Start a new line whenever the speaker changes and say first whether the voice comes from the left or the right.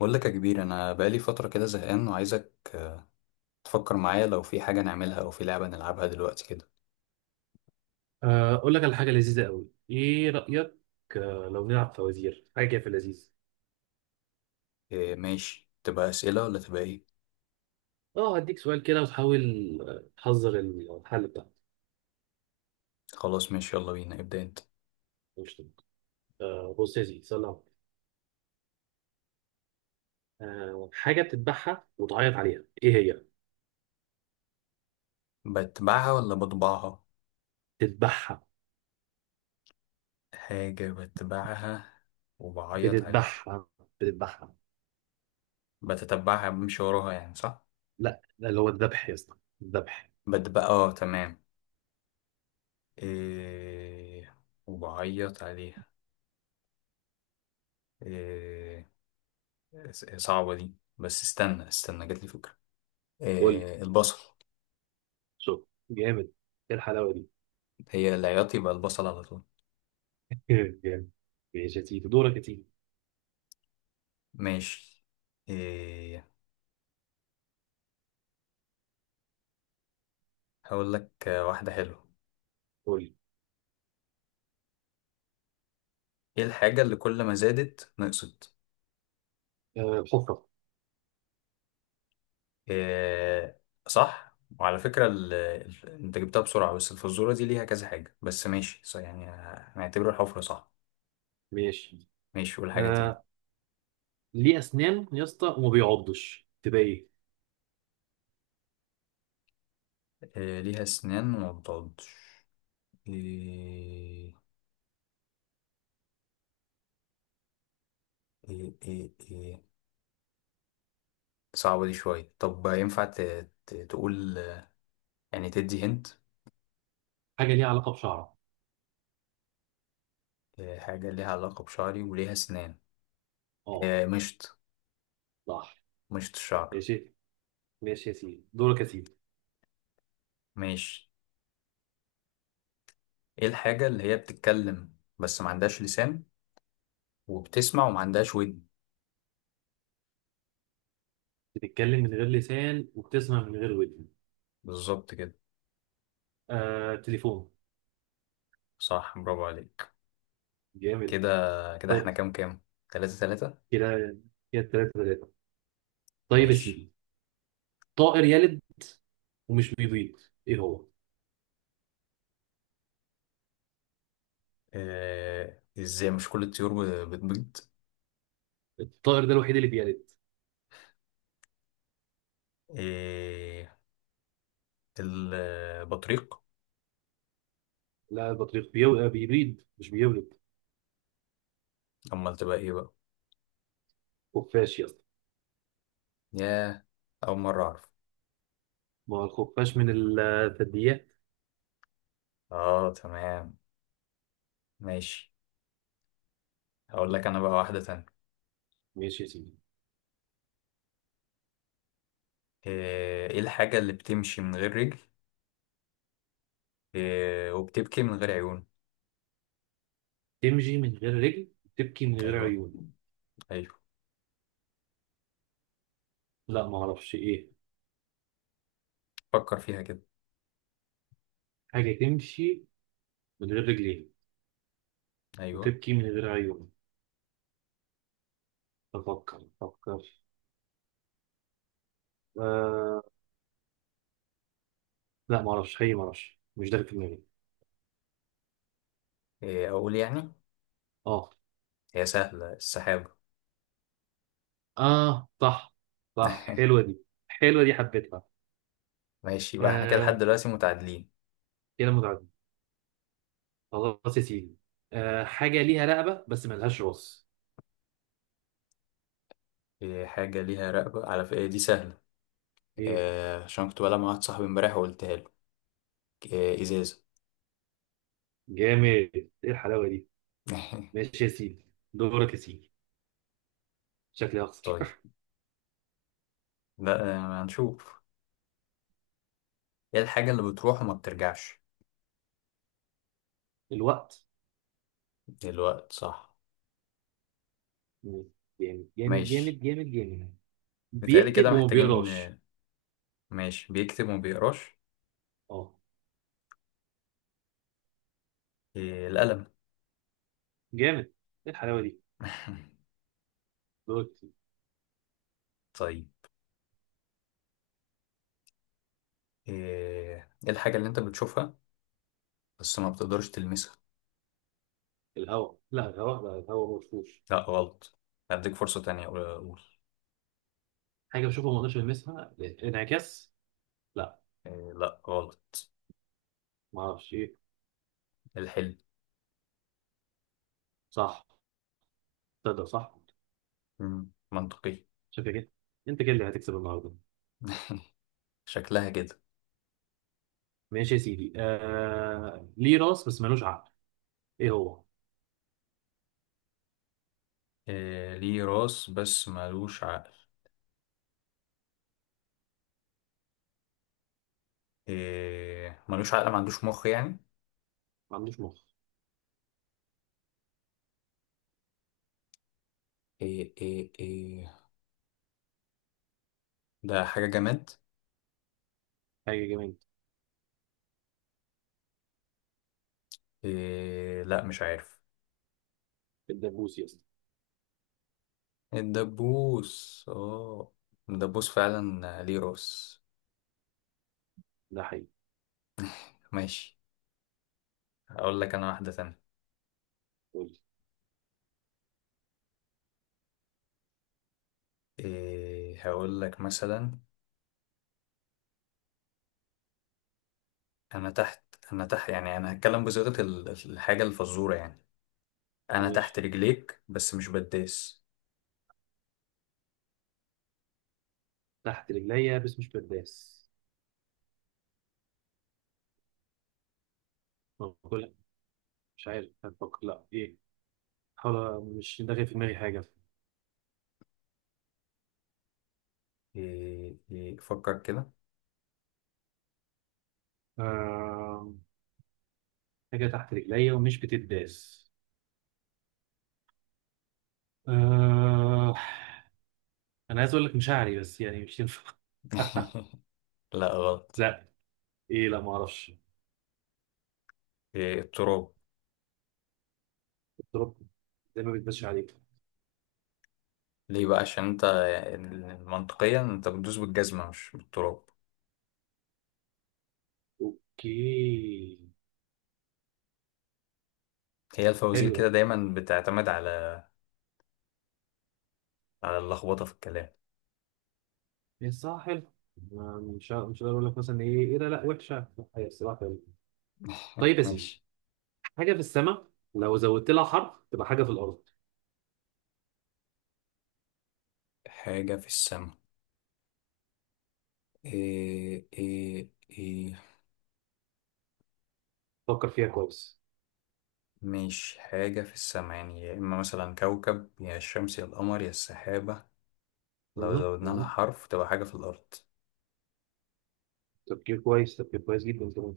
left: بقول لك يا كبير، انا بقالي فتره كده زهقان وعايزك تفكر معايا لو في حاجه نعملها او في لعبه نلعبها دلوقتي كده.
right: اقول لك على حاجه لذيذه قوي، ايه رايك؟ لو نلعب فوازير، حاجه كده في اللذيذ.
left: إيه، ماشي، تبقى اسئله ولا تبقى ايه؟
right: اه، هديك سؤال كده وتحاول، تحذر الحل بتاعك.
left: خلاص ماشي، يلا بينا، ابدا انت.
right: مش طبعا. بص يا سيدي، سلام. حاجه بتذبحها وتعيط عليها، ايه هي؟
left: بتبعها ولا بطبعها؟
right: تذبحها.
left: حاجه بتبعها وبعيط عليها.
right: بتذبحها. بتذبحها.
left: بتتبعها، بمشي وراها يعني صح.
right: لا لا، اللي هو الذبح يا اسطى، الذبح.
left: بتبقى اه، تمام. إيه، وبعيط عليها. إيه، صعبه دي، بس استنى استنى، جاتلي فكره.
right: قول لي.
left: إيه، البصل.
right: شوف. جامد! ايه الحلاوه دي!
left: هي العياط يبقى البصل على طول.
right: جامد. ماشي يا سيدي، دورك يا سيدي.
left: ماشي. إيه، هقول لك واحدة حلوة.
right: قول لي.
left: ايه الحاجة اللي كل ما زادت نقصت؟
right: حفره.
left: إيه، صح، وعلى فكرة انت جبتها بسرعة، بس الفزورة دي ليها كذا حاجة، بس ماشي صح يعني. هنعتبره الحفرة صح.
right: ماشي.
left: ماشي، قول حاجة تاني.
right: آه، ليه اسنان يا اسطى وما بيعضش، تبقى ايه؟
left: إيه، ليها اسنان وما بتعضش؟ إيه إيه إيه. إيه، صعبة دي شوية، طب ينفع تقول. يعني تدي هنت.
right: حاجه ليها علاقه بشعره.
left: إيه، حاجة ليها علاقة بشعري وليها اسنان.
right: اه
left: إيه، مشط.
right: صح.
left: مشط الشعر.
right: ماشي. ماشي يا سيدي، دورك يا سيدي.
left: ماشي. ايه الحاجة اللي هي بتتكلم بس ما عندهاش لسان، وبتسمع وما عندهاش ودن؟
right: بتتكلم من غير لسان وبتسمع من غير ودن.
left: بالظبط كده.
right: تليفون.
left: صح، برافو عليك.
right: جامد.
left: كده. كده احنا
right: طيب.
left: كام كام؟ تلاتة تلاتة.
right: كده. كده تلاتة تلاتة. طيب يا سيدي.
left: ماشي.
right: طائر يلد ومش بيبيض، ايه هو؟
left: اه، ازاي؟ مش كل الطيور بتبيض؟
right: الطائر ده الوحيد اللي بيلد.
left: ايه، البطريق.
right: لا، البطريق بيو... آه، بيبيض مش بيولد.
left: امال تبقى ايه بقى؟
right: خفاش يا اسطى.
left: ياه، اول مرة اعرف.
right: ما هو الخفاش من الثدييات.
left: اه تمام، ماشي. هقول لك انا بقى واحدة تانية.
right: ماشي يا سيدي.
left: ايه إيه الحاجة اللي بتمشي من غير رجل؟ إيه، وبتبكي من غير عيون.
right: تمشي من غير رجل، تبكي من غير
left: ايوه.
right: عيون.
left: أيوه.
right: لا ما اعرفش ايه.
left: فكر فيها كده.
right: حاجه تمشي من غير رجلين
left: ايوه.
right: وتبكي من غير عيون. افكر افكر. آه. لا ما اعرفش حقيقي، ما اعرفش، مش ده اللي في دماغي.
left: إيه اقول يعني.
right: اه.
left: هي سهله، السحابه.
right: اه صح. صح، حلوه دي، حلوه دي، حبيتها.
left: ماشي، يبقى احنا كده لحد
right: آه.
left: دلوقتي متعادلين.
right: كده متعدد. خلاص يا سيدي. حاجه ليها رقبه بس ملهاش راس.
left: إيه، حاجه ليها رقبه، على فكره دي سهله.
right: ايه!
left: إيه، عشان كنت بلعب مع واحد صاحبي امبارح وقلتها له. إيه، ازازه.
right: جامد! ايه الحلاوه دي! ماشي يا سيدي، دورك يا سيدي. شكلي هخسر.
left: طيب. لا هنشوف. ايه الحاجه اللي بتروح وما بترجعش؟
right: الوقت.
left: الوقت، صح.
right: جامد جامد
left: ماشي.
right: جامد جامد جامد.
left: متهيألي
right: بيكتب
left: كده
right: وما
left: محتاجين
right: بيقراش.
left: آه، ماشي، بيكتب وما بيقراش.
right: اه.
left: إيه، القلم.
right: جامد! ايه الحلاوه دي! دوت.
left: طيب. إيه إيه الحاجه اللي انت بتشوفها بس ما بتقدرش تلمسها؟
right: الهواء، لا الهواء، لا الهواء ما بشوفوش.
left: لا، غلط. هديك فرصة تانية، قول قول.
right: حاجه بشوفها ما اقدرش المسها. انعكاس. لا.
left: إيه، لا غلط.
right: ما اعرفش ايه.
left: الحلم.
right: صح. تقدر، صح.
left: منطقي.
right: شايف يا كده؟ انت كده اللي هتكسب النهارده.
left: شكلها كده.
right: ماشي يا سيدي. ليه راس بس ملوش عقل، ايه هو؟
left: إيه، ليه راس بس ملوش عقل؟ إيه، ملوش عقل، ما عندوش مخ يعني.
right: ما عندوش مخ.
left: إيه إيه إيه. ده حاجة جماد.
right: حاجه جميله.
left: إيه لا، مش عارف.
right: الدبوس يا اسطى.
left: الدبوس، اه. الدبوس فعلا ليه راس.
right: ده حقيقي.
left: ماشي، هقول لك انا واحدة تانية.
right: قول لي.
left: إيه، هقول لك مثلا. انا تحت. انا تحت، يعني انا هتكلم بصيغة الحاجة الفزورة يعني. انا تحت
right: ماشي،
left: رجليك بس مش بداس.
right: تحت رجليا بس مش برداس، باكلها. مش عارف هتفكر لا ايه، حاول، مش داخل في دماغي حاجه.
left: إيه إيه، فكر كده.
right: آه... حاجة تحت رجليا ومش بتتداس. آه... أنا عايز أقول لك مشاعري بس يعني مش ينفع.
left: لا، غلط.
right: لا. إيه، لا ما أعرفش.
left: إيه، التراب.
right: التراب، زي ما بيتمشي عليك.
left: ليه بقى؟ عشان انت منطقيا انت بتدوس بالجزمة مش بالتراب.
right: أوكي.
left: هي الفوازير كده
right: حلو.
left: دايما بتعتمد على اللخبطة في الكلام.
right: ده إيه! صح. حلو. مش هقدر أقول لك مثلا إيه إيه ده، لا وحشة، لا، هي الصراحة حلوة. طيب يا سيدي.
left: ماشي.
right: حاجة في السماء، لو زودت لها حرف تبقى حاجة في الأرض.
left: حاجة في السماء. إيه إيه إيه.
right: فكر فيها كويس.
left: مش حاجة في السماء يعني، يا إما مثلا كوكب، يا الشمس، يا القمر، يا السحابة. لو
right: مهم.
left: زودنا لها
right: مهم.
left: حرف تبقى حاجة في الأرض.
right: تفكير كويس، تفكير كويس جدا كمان.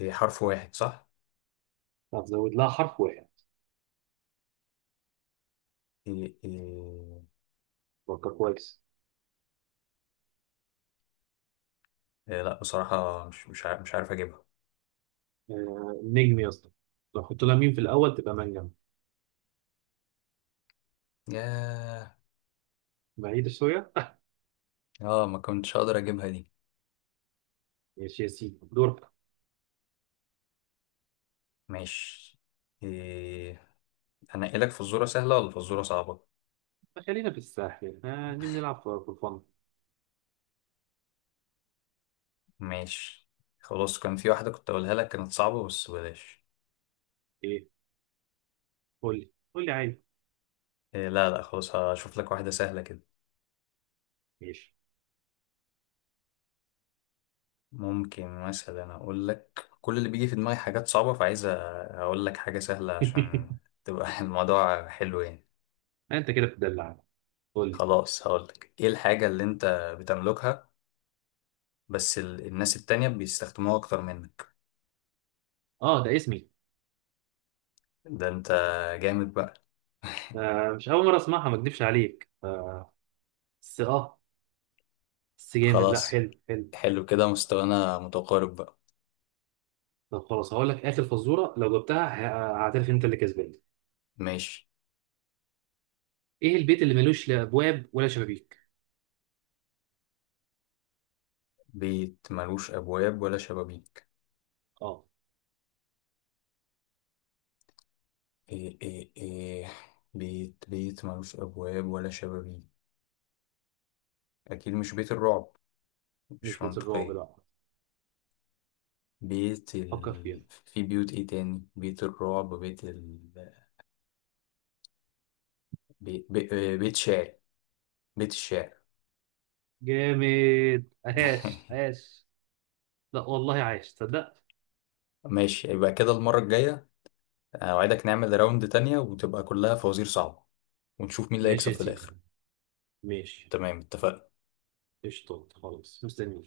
left: إيه، حرف واحد صح؟
right: هتزود لها حرف واحد،
left: إيه إيه
right: فكر كويس.
left: إيه. لا بصراحة، مش عارف، مش عارف اجيبها.
right: نجم يا اسطى، لو حط لها مين في الاول تبقى منجم.
left: ياه،
right: بعيدة شوية.
left: اه، ما كنتش اقدر اجيبها دي.
right: ماشي يا سيدي، دورك.
left: ماشي. إيه، هنقلك فزورة سهلة ولا فزورة صعبة؟
right: خلينا في الساحل، نيجي نلعب في الفن.
left: ماشي. خلاص، كان في واحدة كنت اقولها لك كانت صعبة بس بلاش.
right: ايه، قول لي، قول لي عادي.
left: إيه لا لا، خلاص هشوف لك واحدة سهلة كده.
right: ماشي.
left: ممكن مثلا اقول لك كل اللي بيجي في دماغي حاجات صعبة، فعايز اقول لك حاجة سهلة عشان تبقى الموضوع حلو يعني.
right: انت كده بتدلع. قول لي.
left: خلاص، هقول لك ايه الحاجة اللي انت بتملكها بس الناس التانية بيستخدموها اكتر منك؟
right: اه، ده اسمي.
left: ده انت، جامد بقى.
right: مش اول مرة اسمعها، ما اكدبش عليك. بس اه. بس جامد. لا،
left: خلاص.
right: حلو حلو.
left: حلو كده، مستوانا متقارب بقى.
right: طب خلاص، هقول لك اخر فزوره، لو جبتها هعترف انت اللي كسبان.
left: ماشي.
right: ايه البيت اللي ملوش لا ابواب ولا شبابيك؟
left: بيت ملوش ابواب ولا شبابيك.
right: اه.
left: ايه ايه ايه. بيت ملوش ابواب ولا شبابيك. اكيد مش بيت الرعب،
right: مش
left: مش
right: بيت الرعب،
left: منطقية.
right: لا. فكر فيها.
left: في بيوت ايه تاني؟ بيت الرعب، بيت ال... بي... بي... بيت شعر. بيت الشعر.
right: جامد! عاش عاش. لا والله، عايش، تصدق؟
left: ماشي، يبقى كده المرة الجاية اوعدك نعمل راوند تانية وتبقى كلها فوازير صعبة، ونشوف مين اللي
right: ماشي
left: هيكسب
right: يا
left: في
right: سيدي.
left: الاخر.
right: ماشي.
left: تمام، اتفقنا.
right: قشطة، خلاص، مستنيك.